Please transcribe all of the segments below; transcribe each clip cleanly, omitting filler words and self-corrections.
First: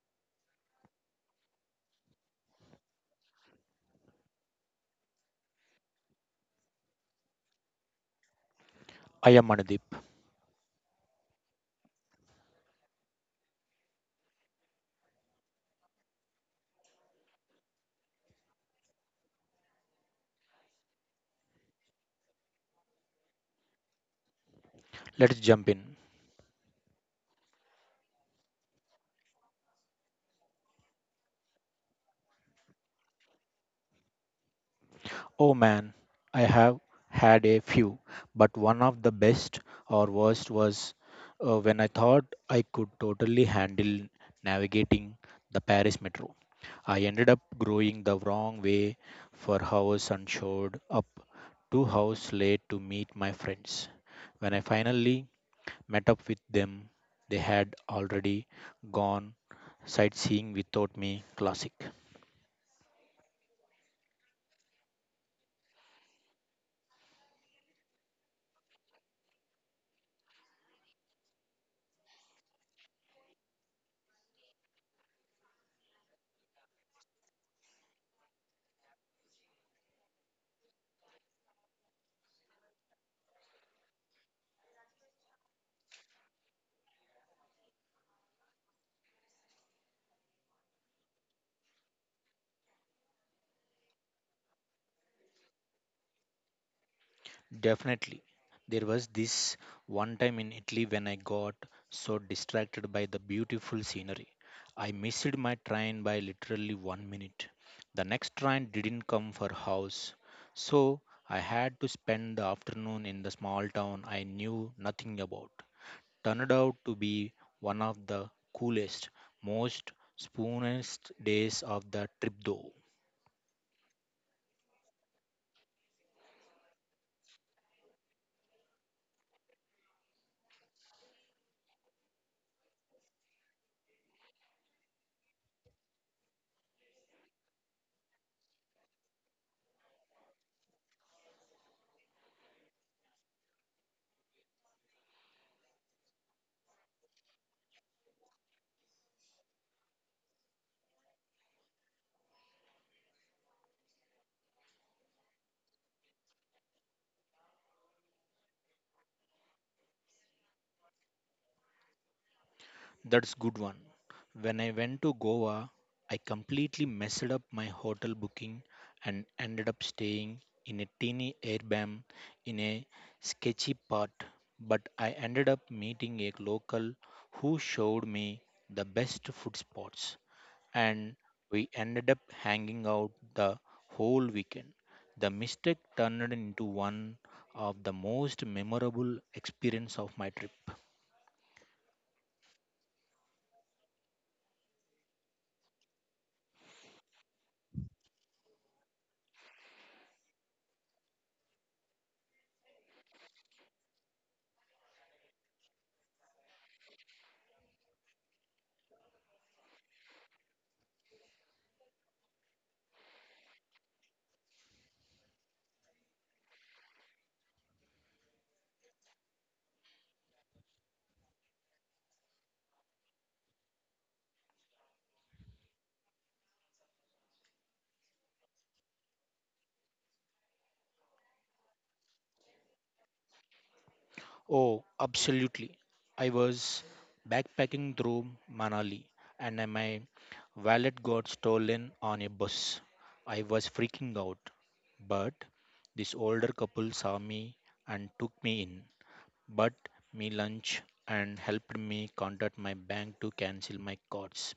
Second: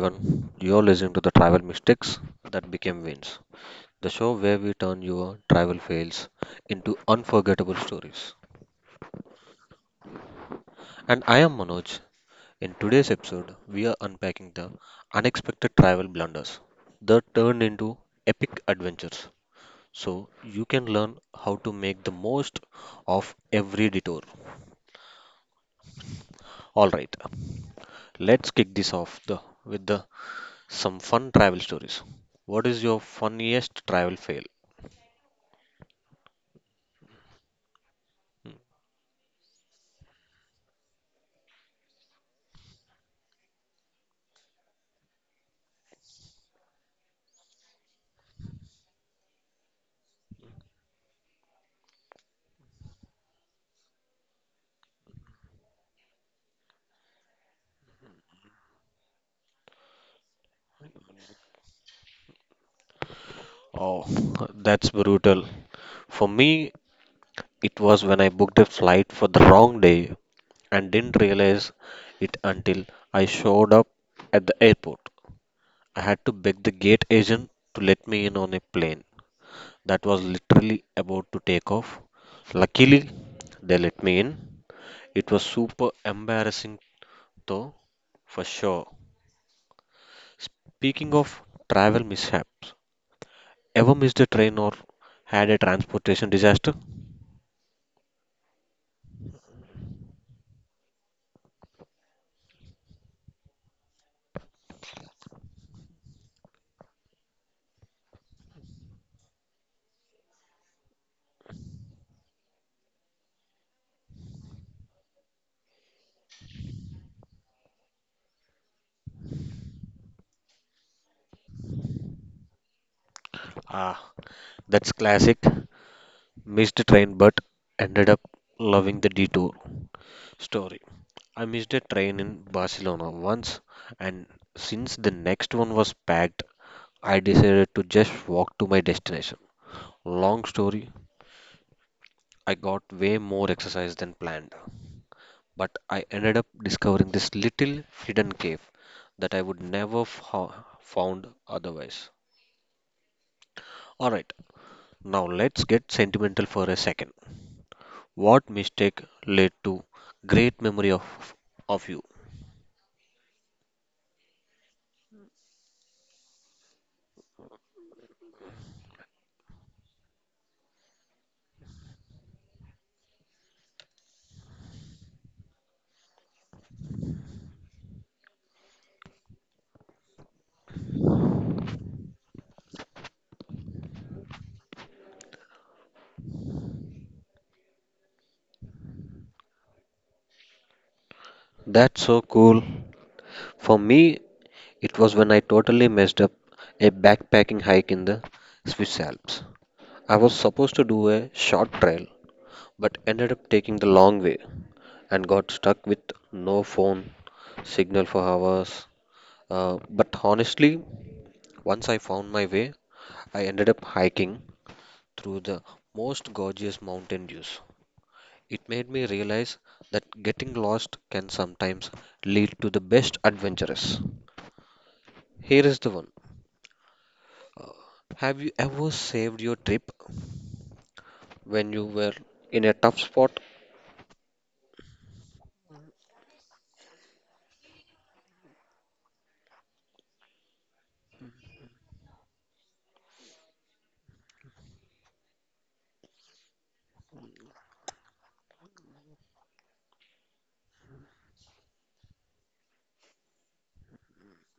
everyone, you're listening to the travel mistakes that became wins, the show where we turn your travel fails into unforgettable stories. I am Anudeep. And I am Manoj. In today's episode, we are unpacking the unexpected travel blunders that turned into epic adventures. So you can learn how to make the most of every detour. Let's jump in. All right, let's kick this off with the some fun travel stories. What is your funniest travel fail? Oh man, I have had a few, but one of the best or worst was when I thought I could totally handle navigating the Paris metro. I ended up going the wrong way for hours and showed up 2 hours late to meet my friends. When I finally met up with them, they had already gone sightseeing without me. Classic. Oh, that's brutal. For me, it was when I booked a flight for the wrong day and didn't realize it until I showed up at the airport. I had to beg the gate agent to let me in on a plane that was literally about to take off. Luckily, they let me in. It was super embarrassing though, for sure. Speaking of travel mishaps, ever missed a train or had a transportation disaster? Definitely. There was this one time in Italy when I got so distracted by the beautiful scenery. I missed my train by literally 1 minute. The next train didn't come for hours. So I had to spend the afternoon in the small town I knew nothing about. Turned out to be one of the coolest, most spoonest days of the trip though. Ah, that's classic. Missed train but ended up loving the detour story. I missed a train in Barcelona once, and since the next one was packed, I decided to just walk to my destination. Long story, I got way more exercise than planned, but I ended up discovering this little hidden cave that I would never have found otherwise. All right, now let's get sentimental for a second. What mistake led to great memory of you? That's good one. When I went to Goa, I completely messed up my hotel booking and ended up staying in a teeny airbnb in a sketchy part. But I ended up meeting a local who showed me the best food spots, and we ended up hanging out the whole weekend. The mistake turned into one of the most memorable experience of my trip. That's so cool. For me, it was when I totally messed up a backpacking hike in the Swiss Alps. I was supposed to do a short trail, but ended up taking the long way and got stuck with no phone signal for hours. But honestly, once I found my way, I ended up hiking through the most gorgeous mountain views. It made me realize that getting lost can sometimes lead to the best adventures. Here is the one. Uh, Have you ever saved your trip when you were in a tough spot? Oh, absolutely. I was backpacking through Manali and then my wallet got stolen on a bus. I was freaking out, but this older couple saw me and took me in, bought me lunch and helped me contact my bank to cancel my cards.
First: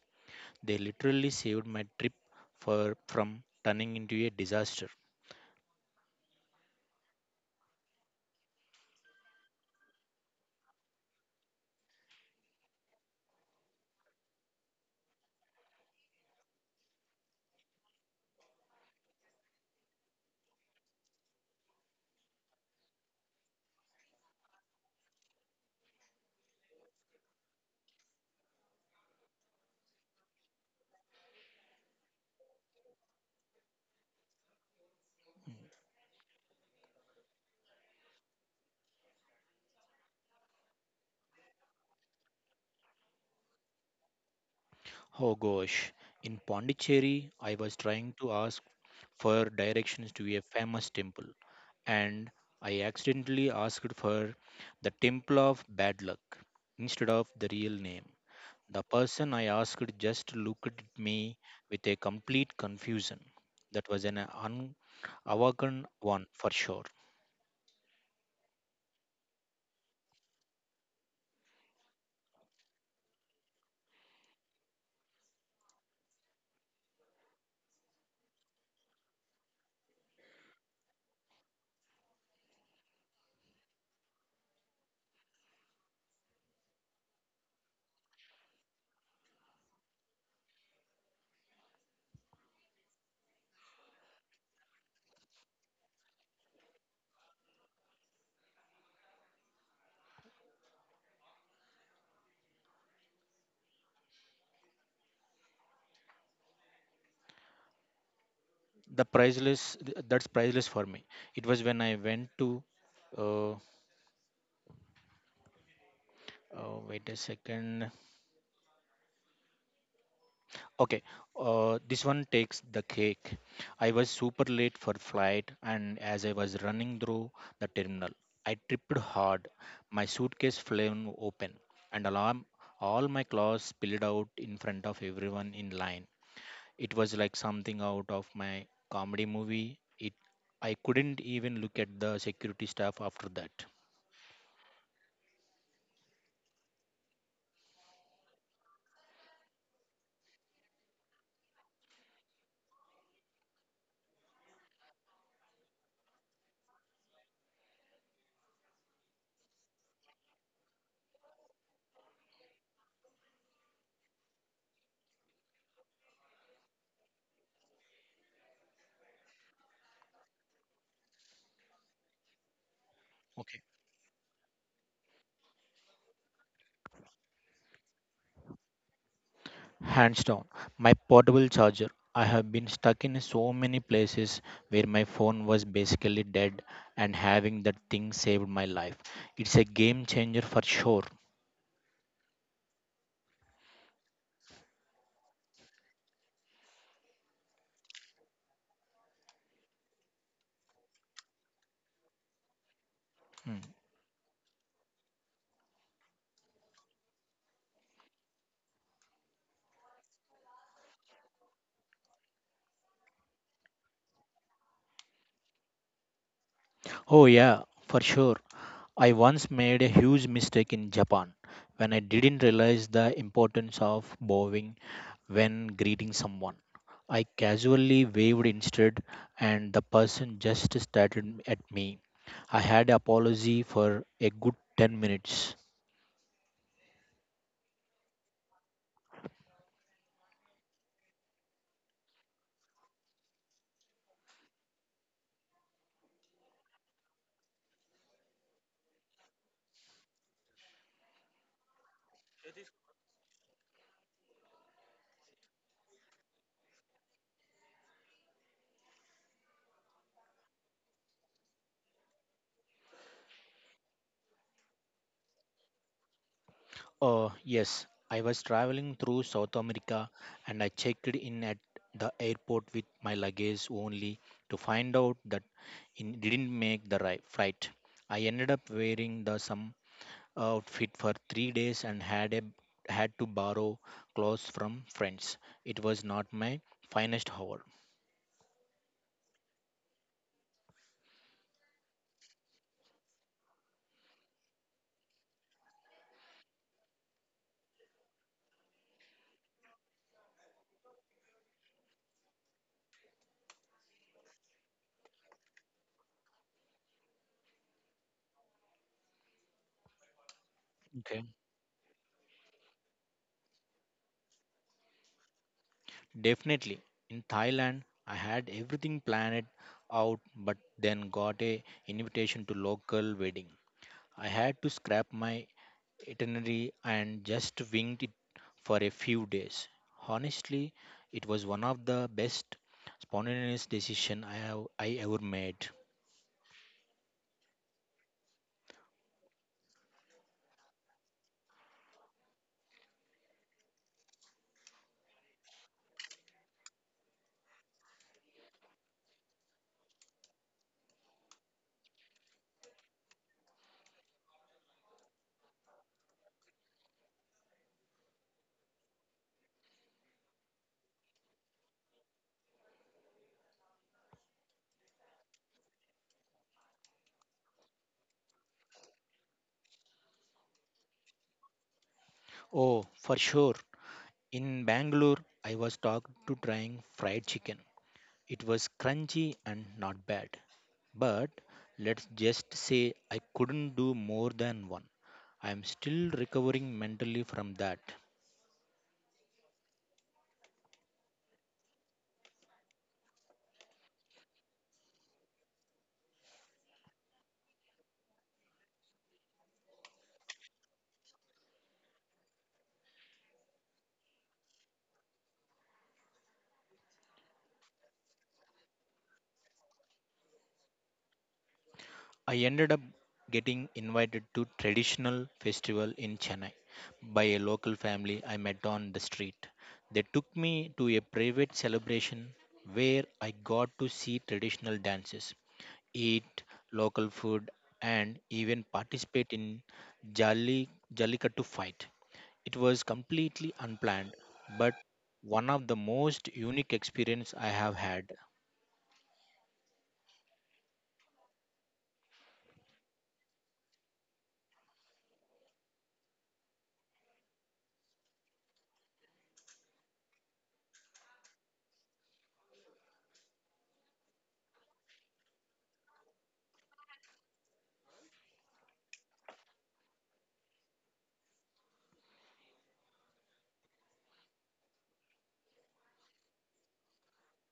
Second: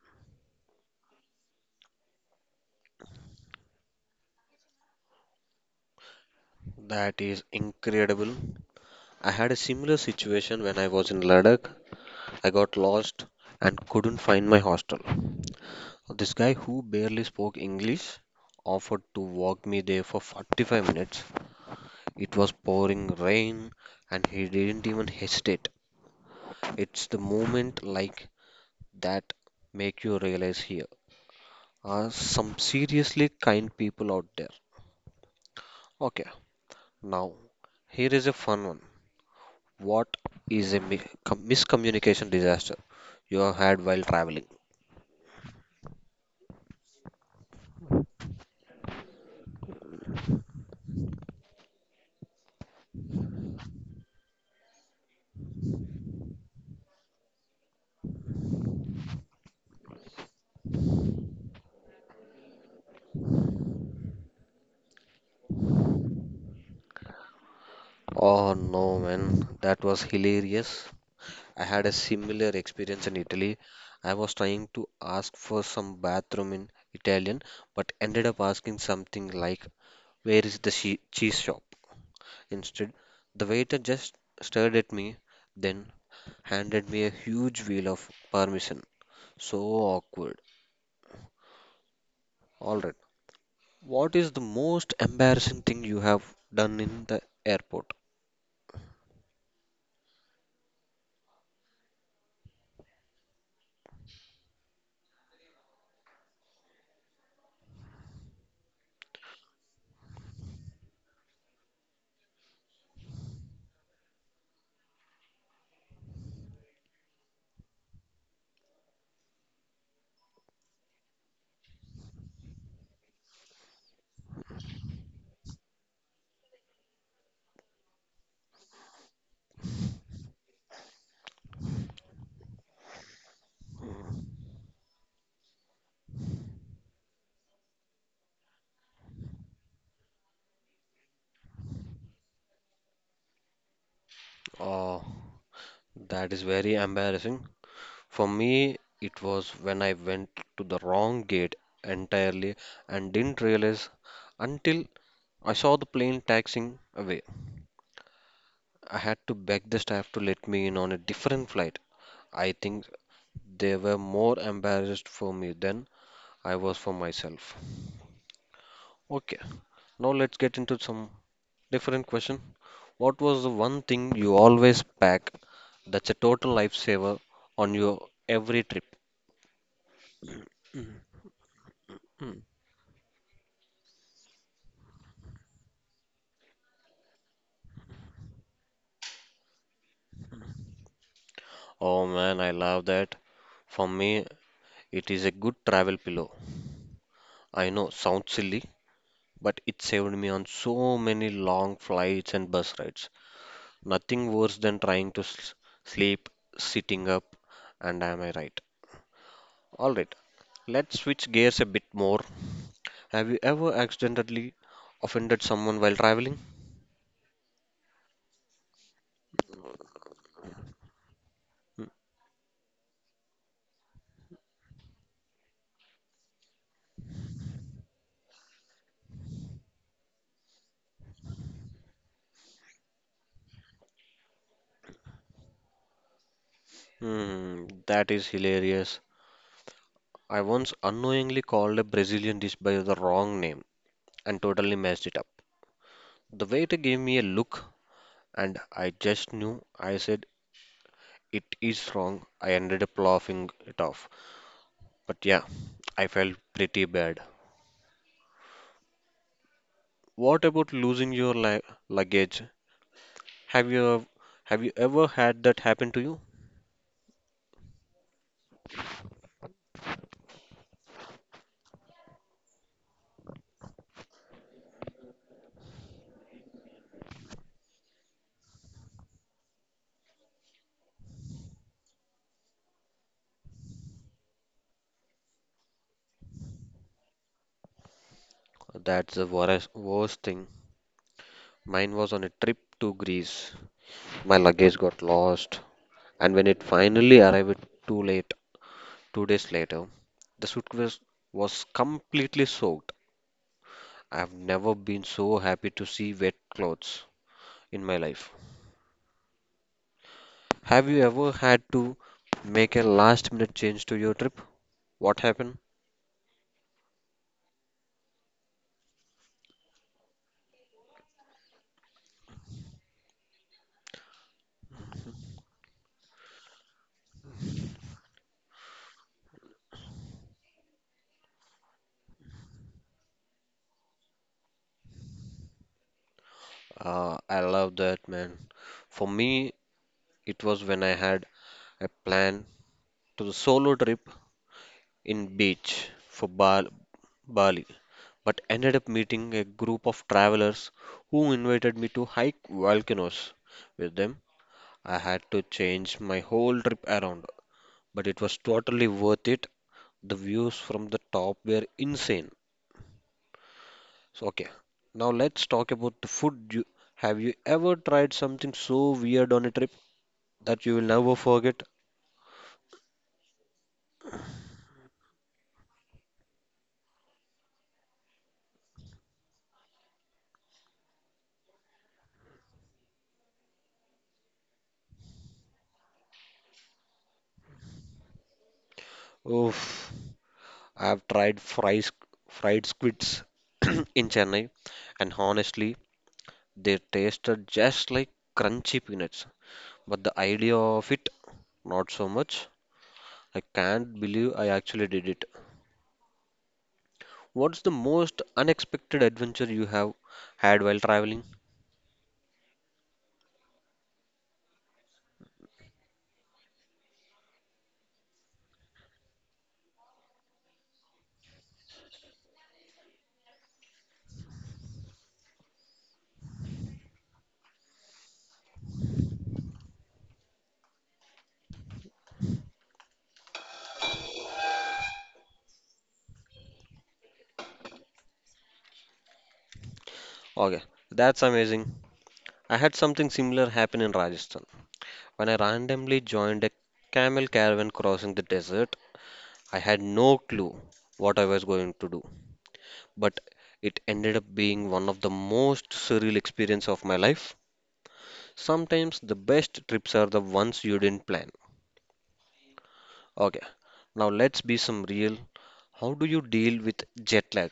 They literally saved my trip for from turning into a disaster. That is incredible. I had a similar situation when I was in Ladakh. I got lost and couldn't find my hostel. This guy who barely spoke English offered to walk me there for 45 minutes. It was pouring rain and he didn't even hesitate. It's the moment like that make you realize here are some seriously kind people out there. Okay, now here is a fun one. What is a miscommunication disaster you have had while traveling? Oh gosh, in Pondicherry, I was trying to ask for directions to a famous temple, and I accidentally asked for the Temple of Bad Luck instead of the real name. The person I asked just looked at me with a complete confusion. That was an one for sure. Oh no, man, that was hilarious. I had a similar experience in Italy. I was trying to ask for some bathroom in Italian, but ended up asking something like, "Where is the cheese shop?" Instead, the waiter just stared at me, then handed me a huge wheel of parmesan. So awkward. Alright, what is the most embarrassing thing you have done in the airport? The priceless, that's priceless for me. It was when I went to, uh, wait a second. Okay, this one takes the cake. I was super late for flight, and as I was running through the terminal, I tripped hard. My suitcase flew open, and alarm, all my clothes spilled out in front of everyone in line. It was like something out of my comedy movie. I couldn't even look at the security staff after that. Oh, that is very embarrassing. For me, it was when I went to the wrong gate entirely and didn't realize until I saw the plane taxiing away. I had to beg the staff to let me in on a different flight. I think they were more embarrassed for me than I was for myself. Okay, now let's get into some different question. What was the Okay. one thing you always pack that's a total lifesaver on your every trip? Hands down, my portable charger. I have been stuck in so many places where my phone was basically dead, and having that thing saved my life. It's a game changer for sure. Oh man, I love that. For me, it is a good travel pillow. I know, sounds silly, but it saved me on so many long flights and bus rides. Mm. Nothing worse than trying to sleep sitting up, and am I right? All right, let's switch gears a bit more. Have you ever accidentally offended someone while traveling? Oh, yeah, for sure. I once made a huge mistake in Japan when I didn't realize the importance of bowing when greeting someone. I casually waved instead, and the person just stared at me. I had apology for a good 10 minutes. Hmm, that is hilarious. I once unknowingly called a Brazilian dish by the wrong name and totally messed it up. The waiter gave me a look and I just knew I said it is wrong. I ended up laughing it off. But yeah, I felt pretty bad. What about losing your li luggage? Have you have you ever had that happen to you? Yes, I was traveling through South America and I checked in at the airport with my luggage only to find out that it didn't make the right flight. I ended up wearing the some outfit for 3 days and had to borrow clothes from friends. It was not my finest hour. That's the worst thing. Mine was on a trip to Greece. My luggage got lost, and when it finally arrived, it too late. Two days later, the suitcase was completely soaked. I've never been so happy to see wet clothes in my life. Have you Okay. ever had to make a last minute change to your trip? What happened? Definitely in Thailand I had everything planned out but then got a invitation to local wedding. I had to scrap my itinerary and just winged it for a few days. Honestly, it was one of the best spontaneous decision I ever made. I love that, man. For me, it was when I had a plan to the solo trip in beach for Bali, but ended up meeting a group of travelers who invited me to hike volcanoes with them. I had to change my whole trip around, but it was totally worth it. The views from the top were insane. So, okay, now let's talk about the food. You, have you ever tried something so weird on a trip that you will never forget? Oh, for sure. In Bangalore, I was talked to trying fried chicken. It was crunchy and not bad. But let's just say I couldn't do more than one. I am still recovering mentally from that. Oof. I've tried fried squids in Chennai, and honestly, they tasted just like crunchy peanuts. But the idea of it, not so much. I can't believe I actually did it. What's the most unexpected adventure you have had while traveling? I ended up getting invited to traditional festival in Chennai by a local family I met on the street. They took me to a private celebration where I got to see traditional dances, eat local food, and even participate in Jalli, Jallikattu fight. It was completely unplanned, but one of the most unique experience I have had. Okay, that's amazing. I had something similar happen in Rajasthan. When I randomly joined a camel caravan crossing the desert, I had no clue what I was going to do, but it ended up being one of the most surreal experience of my life. Sometimes the best trips are the ones you didn't plan. Okay, now let's be some real. How do you deal with jet lag?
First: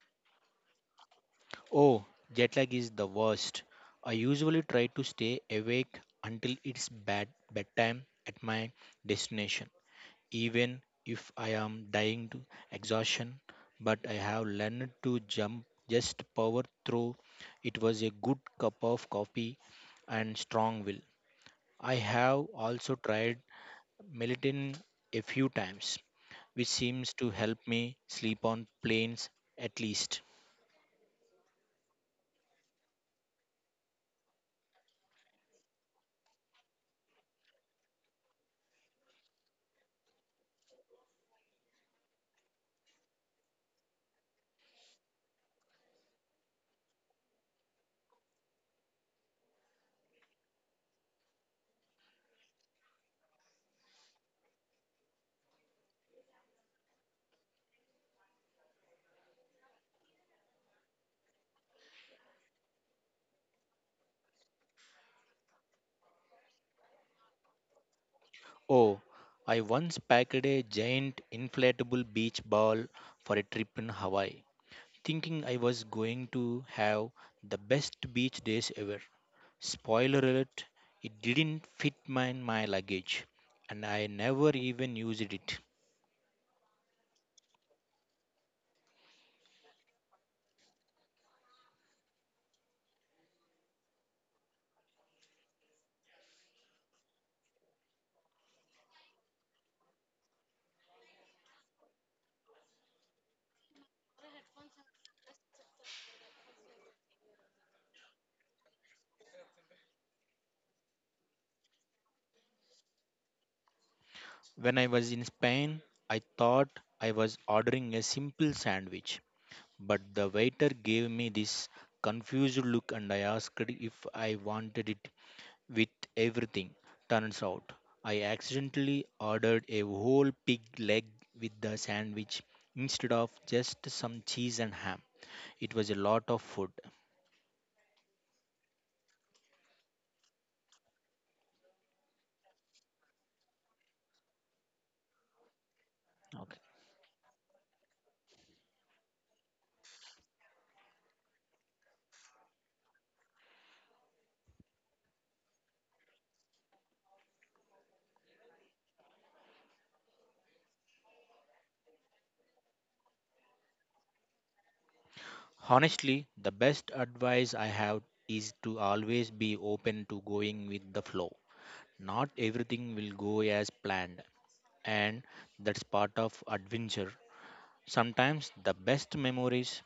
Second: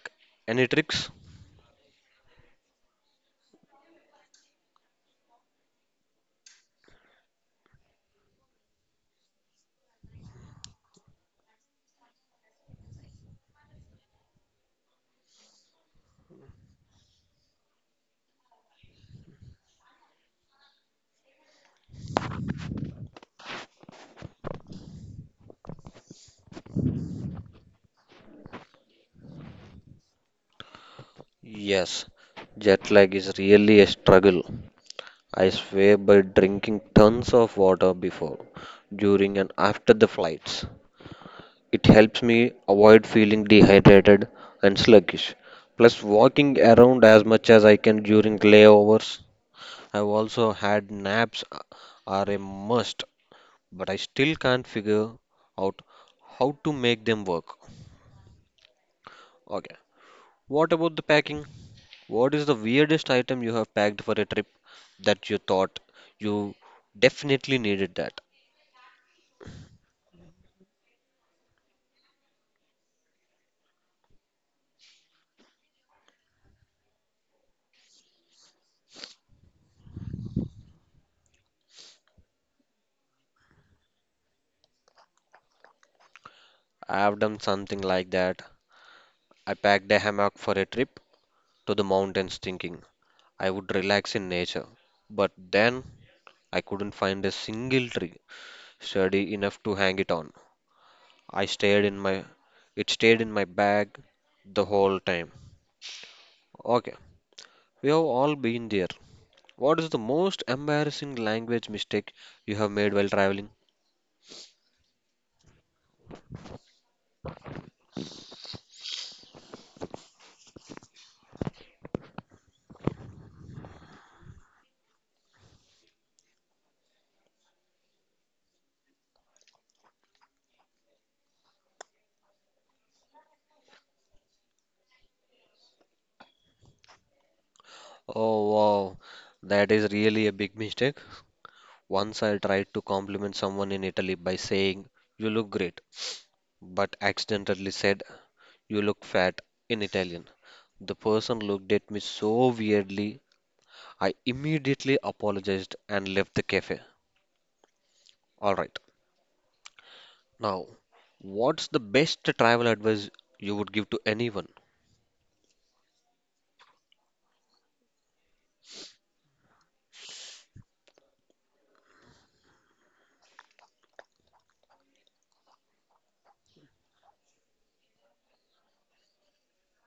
Any tricks? Oh, jet lag is the worst. I usually try to stay awake until it's bedtime at my destination, even if I am dying to exhaustion, but I have learned to jump just power through. It was a good cup of coffee and strong will. I have also tried melatonin a few times, which seems to help me sleep on planes at least. Yes, jet lag is really a struggle. I swear by drinking tons of water before, during, and after the flights. It helps me avoid feeling dehydrated and sluggish. Plus, walking around as much as I can during layovers. I've also had naps are a must, but I still can't figure out how to make them work. Okay. What about the packing? What is the weirdest item you have packed for a trip that you thought you definitely needed that? Oh, I once packed a giant inflatable beach ball for a trip in Hawaii, thinking I was going to have the best beach days ever. Spoiler alert, it didn't fit my luggage and I never even used it. I have done something like that. I packed a hammock for a trip to the mountains thinking I would relax in nature. But then I couldn't find a single tree sturdy enough to hang it on. I stayed in my It stayed in my bag the whole time. Okay, we have all been there. What is the most embarrassing language mistake you have made while traveling? When I was in Spain, I thought I was ordering a simple sandwich, but the waiter gave me this confused look and I asked if I wanted it with everything. Turns out, I accidentally ordered a whole pig leg with the sandwich instead of just some cheese and ham. It was a lot of food. Oh wow, that is really a big mistake. Once I tried to compliment someone in Italy by saying, "You look great," but accidentally said, "You look fat" in Italian. The person looked at me so weirdly. I immediately apologized and left the cafe. All right. Now, what's the best travel advice you would give to anyone? Honestly, the best advice I have is to always be open to going with the flow. Not everything will go as planned, and that's part of adventure. Sometimes the best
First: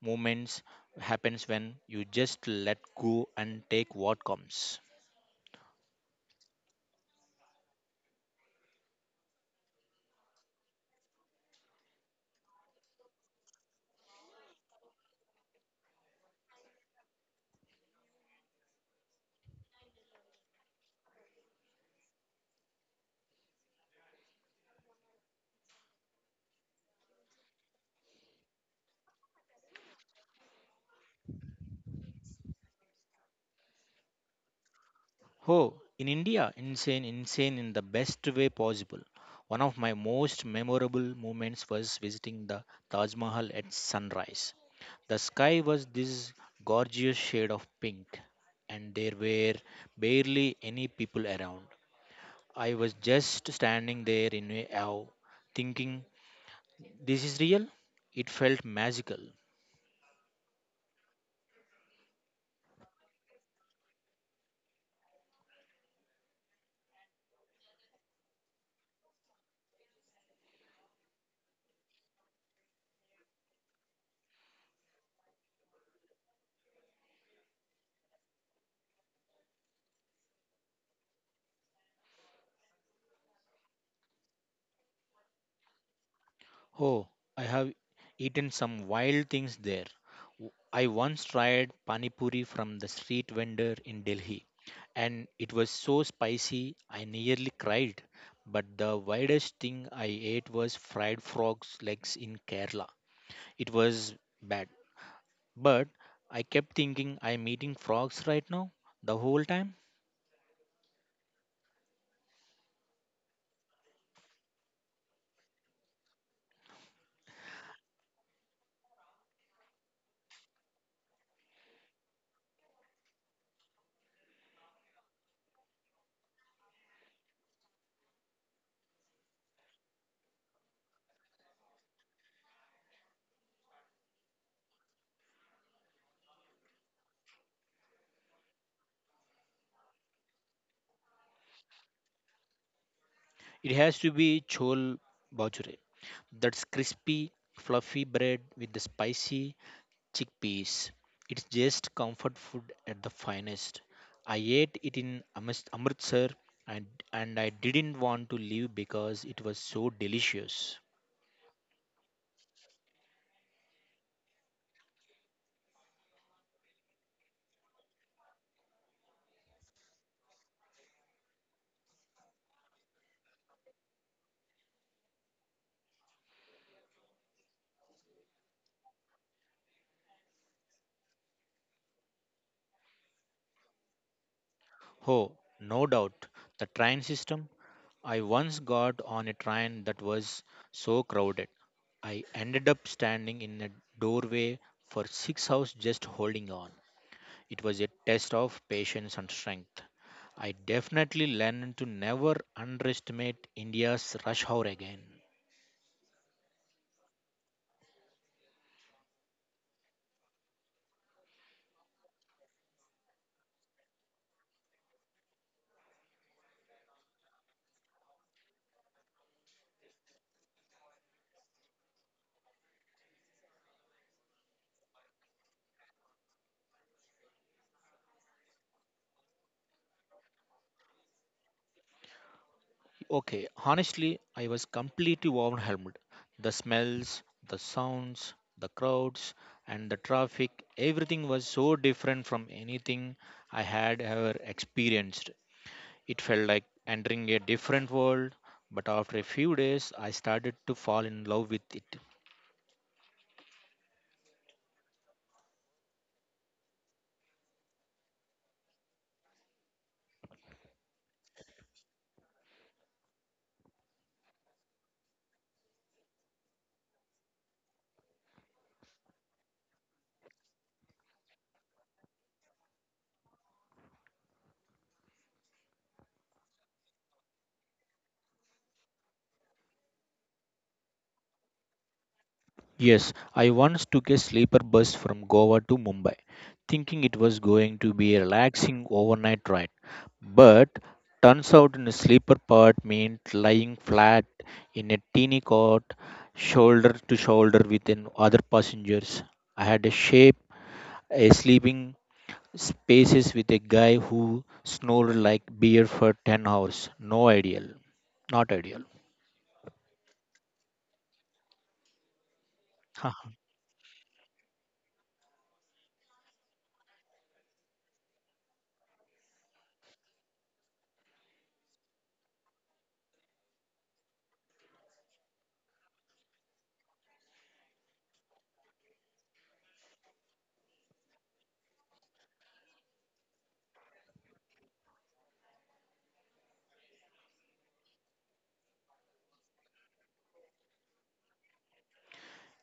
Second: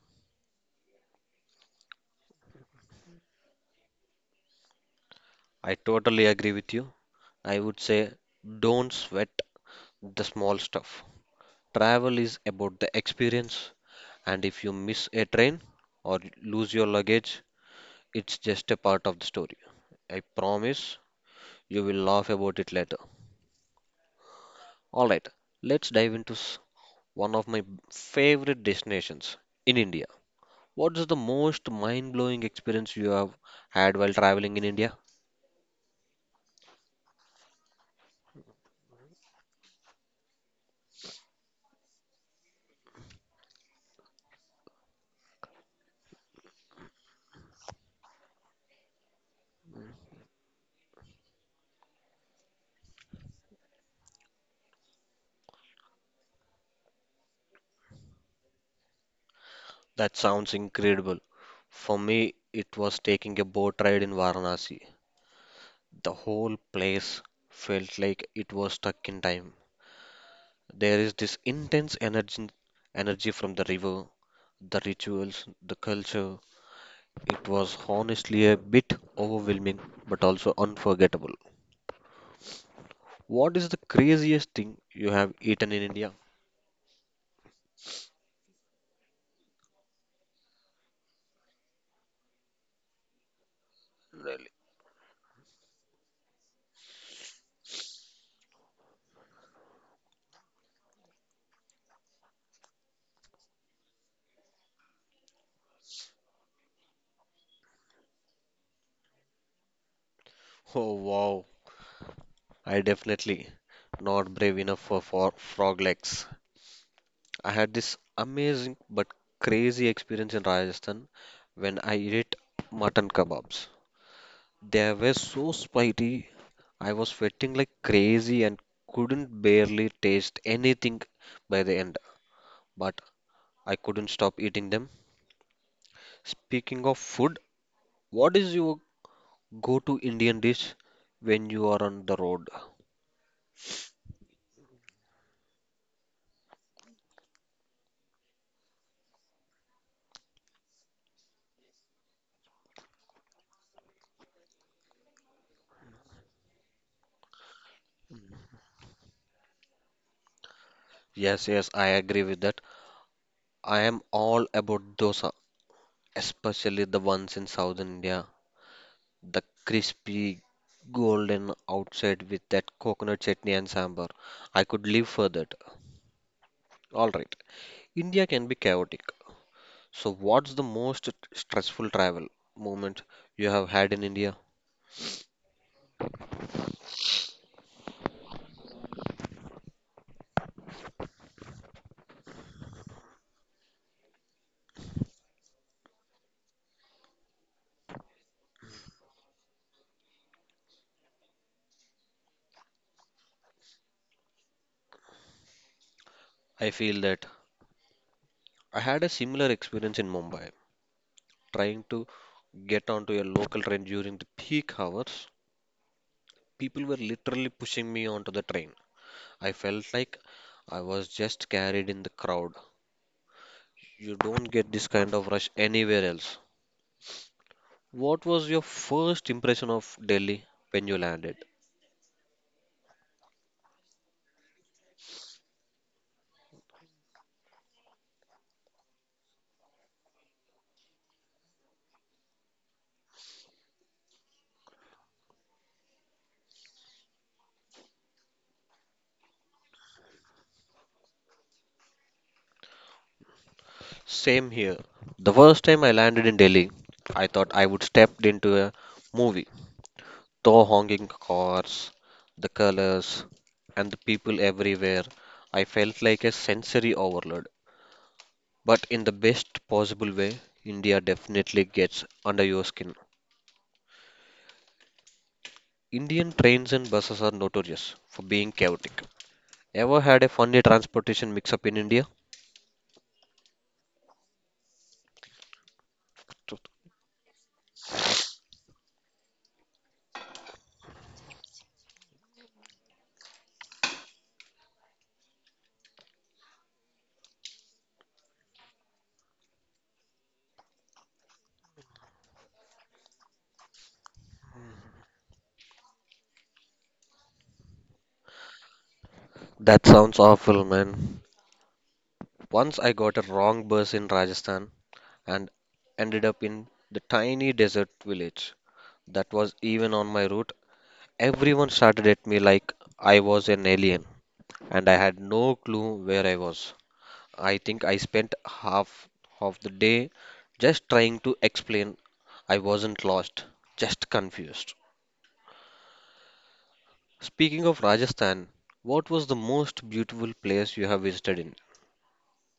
moments happens when you just let go and take what comes. I totally agree with you. I would say don't sweat the small stuff. Travel is about the experience, and if you miss a train or lose your luggage, it's just a part of the story. I promise you will laugh about it later. All right, let's dive into one of my favorite destinations in India. What is the most mind-blowing experience you have had while traveling in India? Oh, in India, insane in the best way possible. One of my most memorable moments was visiting the Taj Mahal at sunrise. The sky was this gorgeous shade of pink, and there were barely any people around. I was just standing there in a awe, thinking, this is real? It felt magical. That sounds incredible. For me, it was taking a boat ride in Varanasi. The whole place felt like it was stuck in time. There is this intense energy from the river, the rituals, the culture. It was honestly a bit overwhelming, but also unforgettable. What is the craziest thing you have eaten in India? Oh, I have eaten some wild things there. I once tried pani puri from the street vendor in Delhi, and it was so spicy I nearly cried. But the wildest thing I ate was fried frogs' legs in Kerala. It was bad. But I kept thinking I'm eating frogs right now the whole time. Oh wow, I definitely not brave enough for frog legs. I had this amazing but crazy experience in Rajasthan when I ate mutton kebabs. They were so spicy. I was sweating like crazy and couldn't barely taste anything by the end, but I couldn't stop eating them. Speaking of food, what is your go-to Indian dish when you are on the road? It has to be chol bhature. That's crispy, fluffy bread with the spicy chickpeas. It's just comfort food at the finest. I ate it in Amritsar and, and I didn't want to leave because it was so delicious. Yes, yes, I agree with that. I am all about dosa, especially the ones in southern India. The crispy, golden outside with that coconut chutney and sambar. I could live for that. All right. India can be chaotic. So, what's the most stressful travel moment you have had in India? Oh, no doubt. The train system, I once got on a train that was so crowded. I ended up standing in a doorway for 6 hours just holding on. It was a test of patience and strength. I definitely learned to never underestimate India's rush hour again. I feel that I had a similar experience in Mumbai, trying to get onto a local train during the peak hours. People were literally pushing me onto the train. I felt like I was just carried in the crowd. You don't get this kind of rush anywhere else. What was your first impression of Delhi when you landed? Okay, honestly, I was completely overwhelmed. The smells, the sounds, the crowds, and the traffic, everything was so different from anything I had ever experienced. It felt like entering a different world, but after a few days, I started to fall in love with it. Same here. The first time I landed in Delhi, I thought I would step into a movie. The honking cars, the colors, and the people everywhere, I felt like a sensory overload. But in the best possible way, India definitely gets under your skin. Indian trains and buses are notorious for being chaotic. Ever had a funny transportation mix up in India? Yes, I once took a sleeper bus from Goa to Mumbai, thinking it was going to be a relaxing overnight ride. But turns out in a sleeper part meant lying flat in a teeny cot, shoulder to shoulder with an other passengers. I had a shape, a sleeping Spaces with a guy who snored like beer for 10 hours. No ideal. Not ideal. That sounds awful, man. Once I got a Huh. wrong bus in Rajasthan and ended up in the tiny desert village that was even on my route. Everyone started at me like I was an alien, and I had no clue where I was. I think I spent half of the day just trying to explain I wasn't lost, just confused. Speaking of Rajasthan, what was the most beautiful place you have visited in?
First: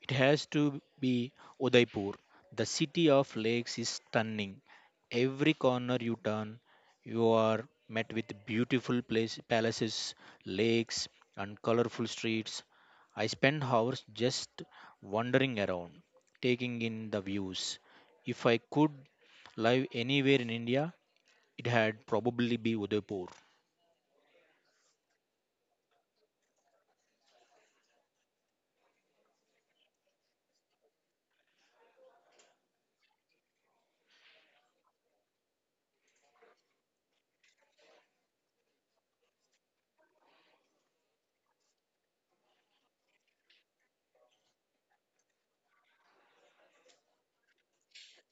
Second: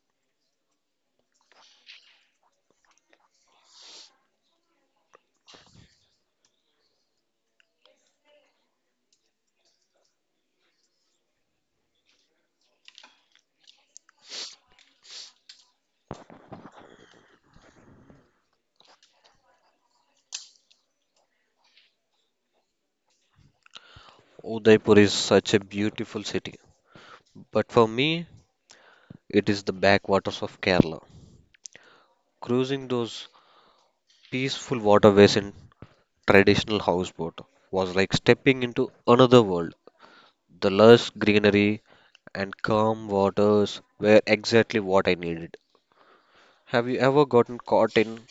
It has to be Udaipur. The city of lakes is stunning. Every corner you turn, you are met with beautiful palaces, lakes, and colorful streets. I spend hours just wandering around, taking in the views. If I could live anywhere in India, it had probably be Udaipur. Udaipur is such a beautiful city, but for me, it is the backwaters of Kerala. Cruising those peaceful waterways in traditional houseboat was like stepping into another world. The lush greenery and calm waters were exactly what I needed. Have you ever gotten caught in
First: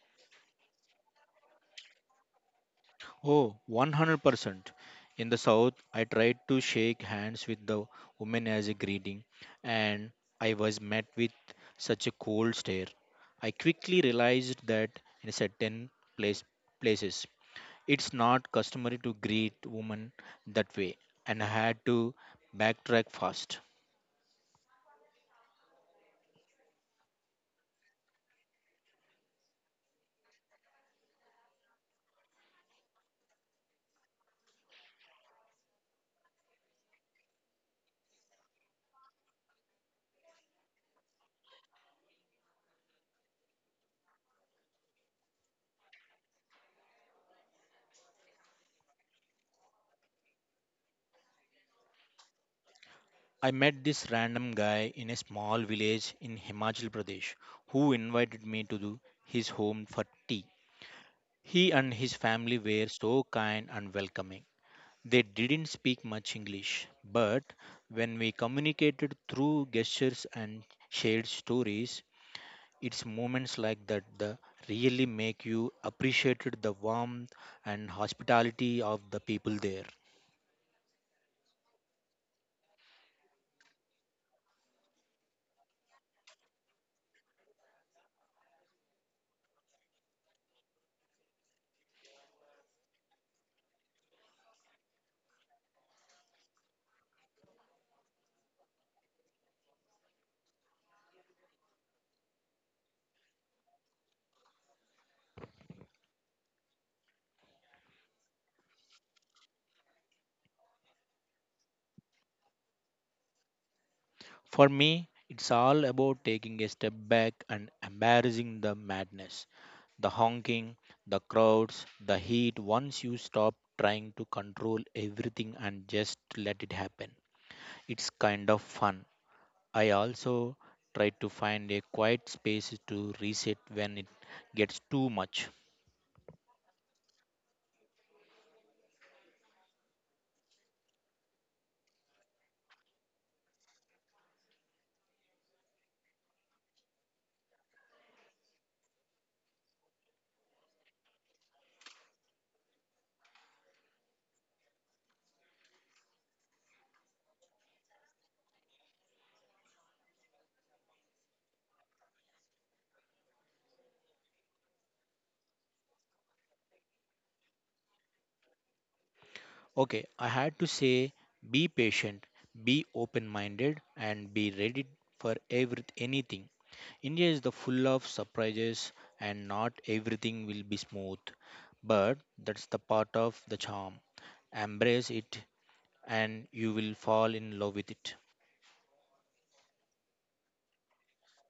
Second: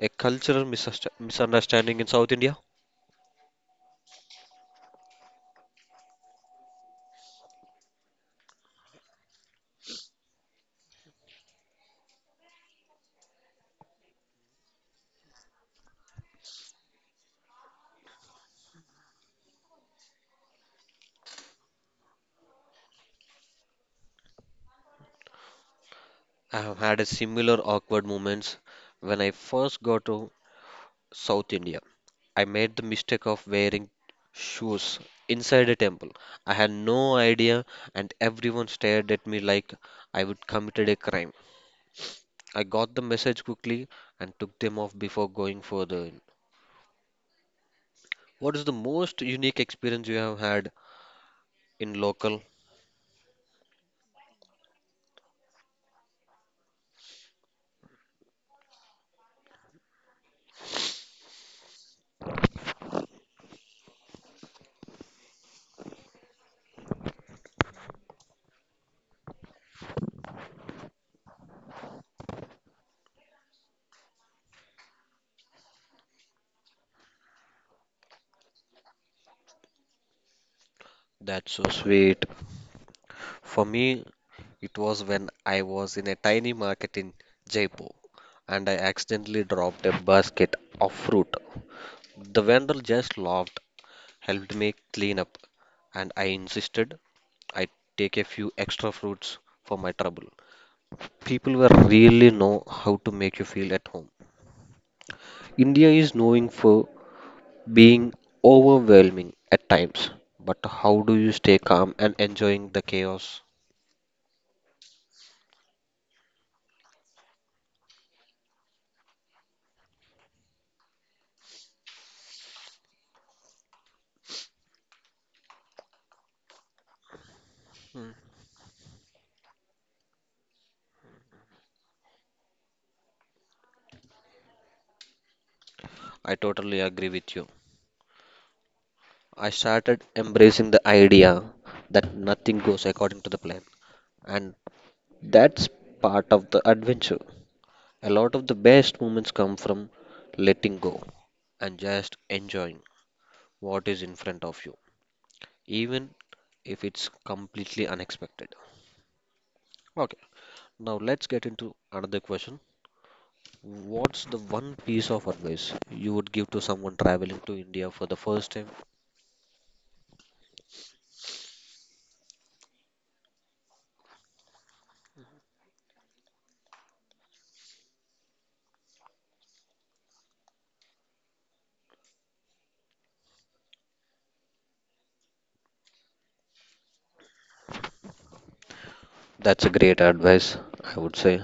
a cultural misunderstanding in South India? Oh, 100%. In the South, I tried to shake hands with the woman as a greeting, and I was met with such a cold stare. I quickly realized that in certain place, places, it's not customary to greet women that way, and I had to backtrack fast. I have had a similar awkward moments when I first got to South India. I made the mistake of wearing shoes inside a temple. I had no idea, and everyone stared at me like I would committed a crime. I got the message quickly and took them off before going further in. What is the most unique experience you have had in local? I met this random guy in a small village in Himachal Pradesh who invited me to do his home for tea. He and his family were so kind and welcoming. They didn't speak much English, but when we communicated through gestures and shared stories, it's moments like that that really make you appreciate the warmth and hospitality of the people there. That's so sweet. For me, it was when I was in a tiny market in Jaipur and I accidentally dropped a basket of fruit. The vendor just laughed, helped me clean up, and I insisted I take a few extra fruits for my trouble. People were really know how to make you feel at home. India is known for being overwhelming at times, but how do you stay calm and enjoying the chaos? For me, it's all about taking a step back and embarrassing the madness, the honking, the crowds, the heat once you stop trying to control everything and just let it happen. It's kind of fun. I also try to find a quiet space to reset when it gets too much. I totally agree with you. I started embracing the idea that nothing goes according to the plan. And that's part of the adventure. A lot of the best moments come from letting go and just enjoying what is in front of you, even if it's completely unexpected. Okay, now let's get into another question. What's the one piece of advice you would give to someone traveling to India for the first time? Okay, I had to say be patient, be open minded, and be ready for anything. India is the full of surprises and not everything will be smooth, but that's the part of the charm. Embrace it and you will fall in love with it. That's a great advice, I would say.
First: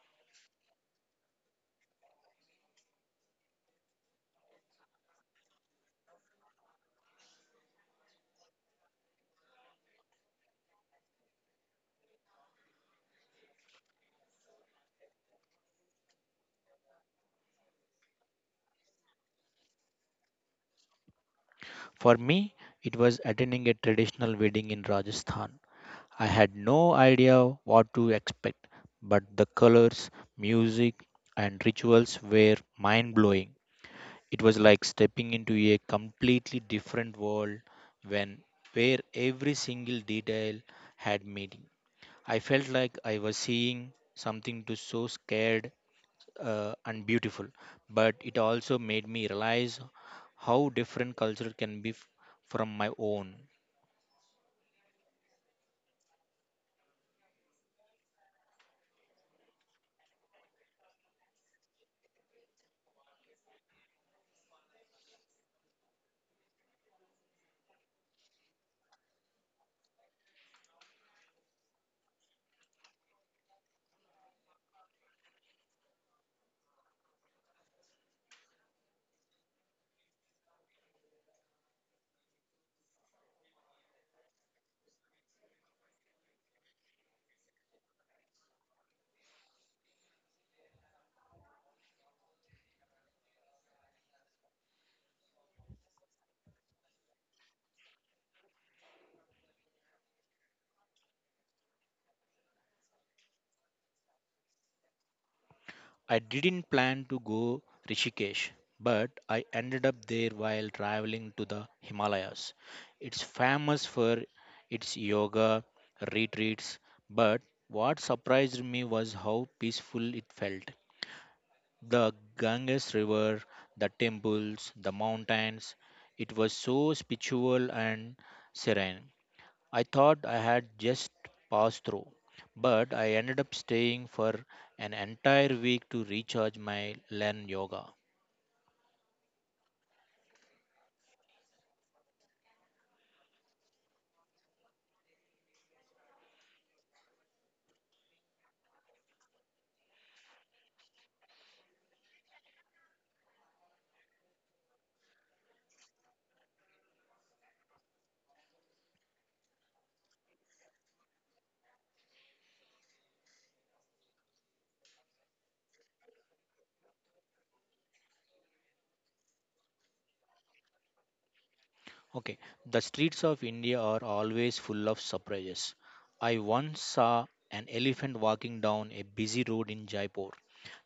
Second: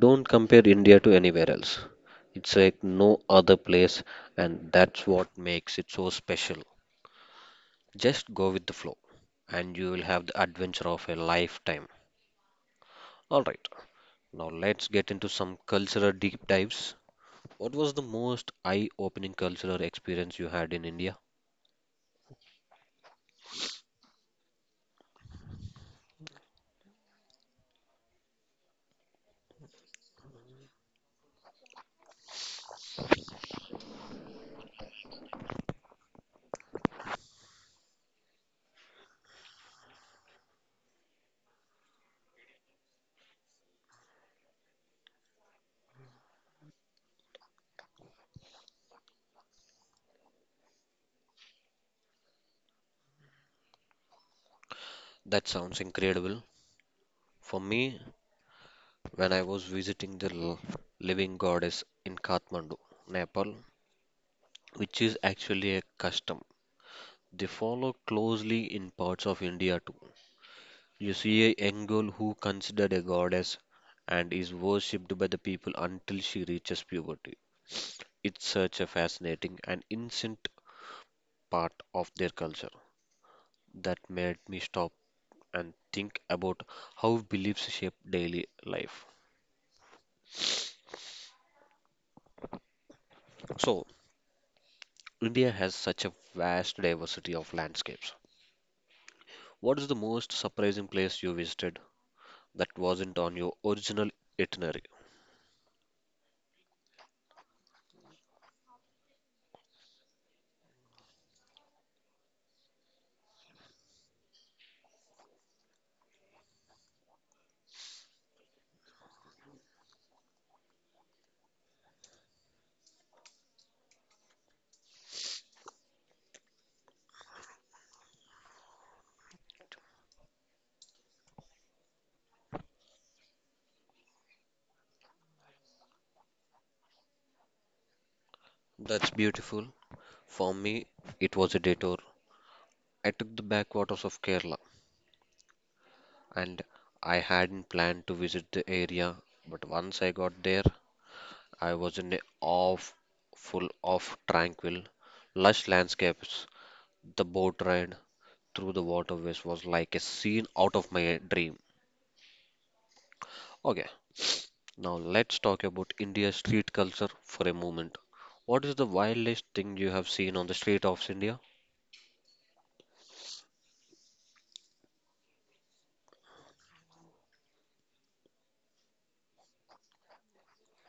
Don't compare India to anywhere else. It's like no other place, and that's what makes it so special. Just go with the flow, and you will have the adventure of a lifetime. All right, now let's get into some cultural deep dives. What was the most eye opening cultural experience you had in India? For me, it was attending a traditional wedding in Rajasthan. I had no idea what to expect, but the colors, music, and rituals were mind blowing. It was like stepping into a completely different world when where every single detail had meaning. I felt like I was seeing something to so scared and beautiful, but it also made me realize how different culture can be from my own. That sounds incredible. For me, when I was visiting the living goddess in Kathmandu, Nepal, which is actually a custom. They follow closely in parts of India too. You see a young girl who considered a goddess and is worshipped by the people until she reaches puberty. It's such a fascinating and ancient part of their culture that made me stop and think about how beliefs shape daily life. So, India has such a vast diversity of landscapes. What is the most surprising place you visited that wasn't on your original itinerary? I didn't plan to go Rishikesh, but I ended up there while traveling to the Himalayas. It's famous for its yoga retreats, but what surprised me was how peaceful it felt. The Ganges River, the temples, the mountains, it was so spiritual and serene. I thought I had just passed through, but I ended up staying for an entire week to recharge my learn yoga. That's beautiful. For me, it was a detour. I took the backwaters of Kerala, and I hadn't planned to visit the area, but once I got there, I was in a awe full of tranquil, lush landscapes. The boat ride through the waterways was like a scene out of my dream. Okay, now let's talk about India's street culture for a moment. What is the wildest thing you have seen on the street of India? Okay, the streets of India are always full of surprises. I once saw an elephant walking down a busy road in Jaipur,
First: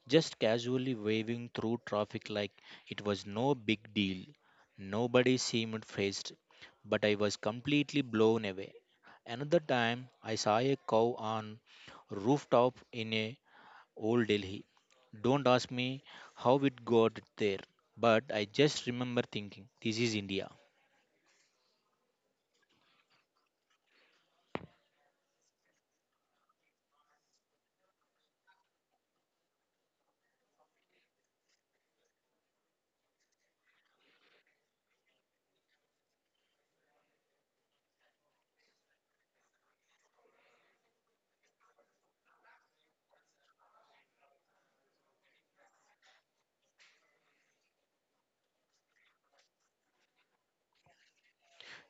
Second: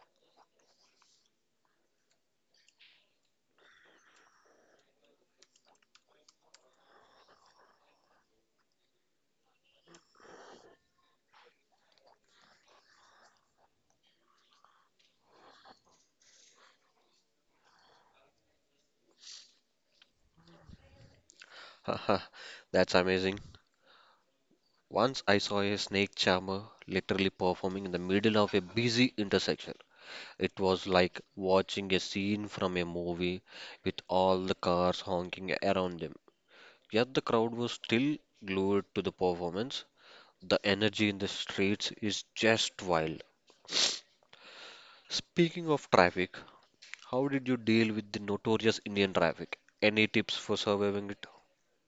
just casually waving through traffic like it was no big deal. Nobody seemed phased, but I was completely blown away. Another time, I saw a cow on rooftop in a old Delhi. Don't ask me how it got there, but I just remember thinking, this is India. Haha, that's amazing. Once I saw a snake charmer literally performing in the middle of a busy intersection. It was like watching a scene from a movie with all the cars honking around them. Yet the crowd was still glued to the performance. The energy in the streets is just wild. Speaking of traffic, how did you deal with the notorious Indian traffic? Any tips for surviving it?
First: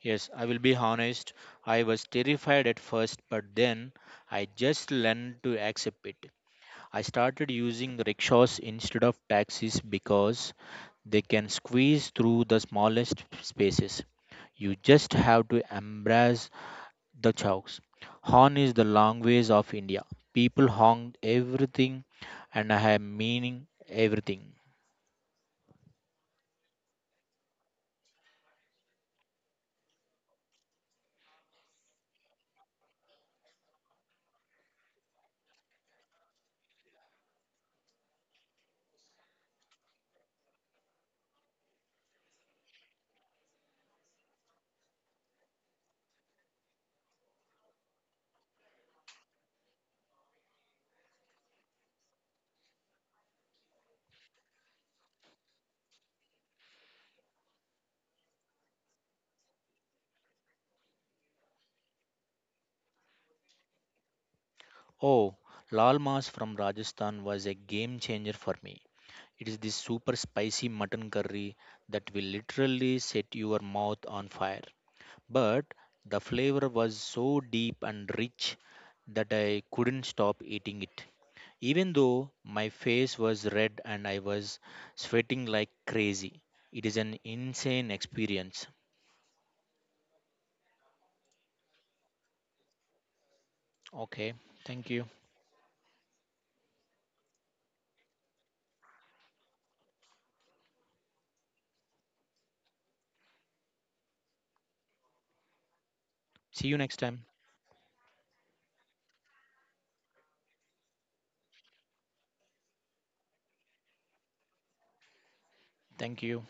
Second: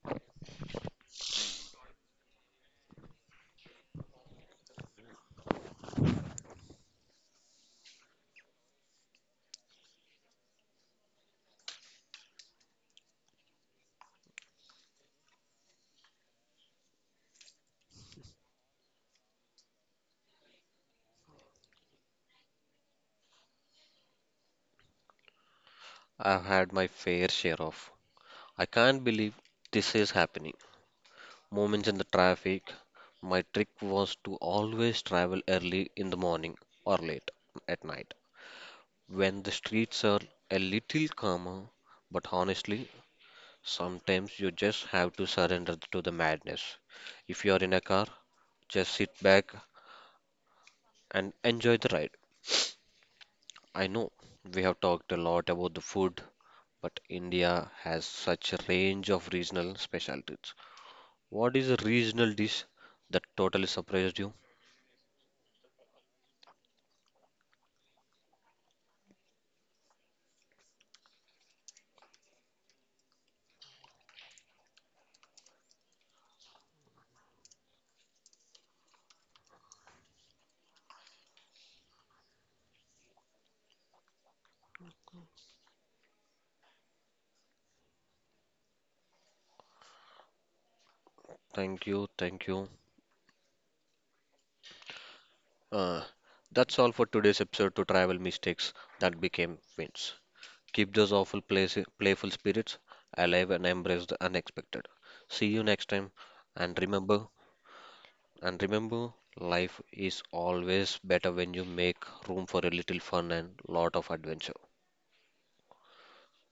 Yes, I will be honest, I was terrified at first, but then I just learned to accept it. I started using rickshaws instead of taxis because they can squeeze through the smallest spaces. You just have to embrace the chowks. Horn is the long ways of India. People honk everything and I have meaning everything. I've had my fair share of "I can't believe this is happening" moments in the traffic. My trick was to always travel early in the morning or late at night when the streets are a little calmer. But honestly, sometimes you just have to surrender to the madness. If you are in a car, just sit back and enjoy the ride. I know we have talked a lot about the food, but India has such a range of regional specialties. What is a regional dish that totally surprised you? Oh, Lal Mas from Rajasthan was a game changer for me. It is this super spicy mutton curry that will literally set your mouth on fire, but the flavor was so deep and rich that I couldn't stop eating it. Even though my face was red and I was sweating like crazy, it is an insane experience. Thank you, thank you. Okay, thank you. Uh, that's all for today's episode to travel mistakes that became wins. Keep those playful spirits alive and embrace the unexpected. See you next time, See and you next remember time. and remember life is always better when you make room for a little fun and lot of adventure. Thank you.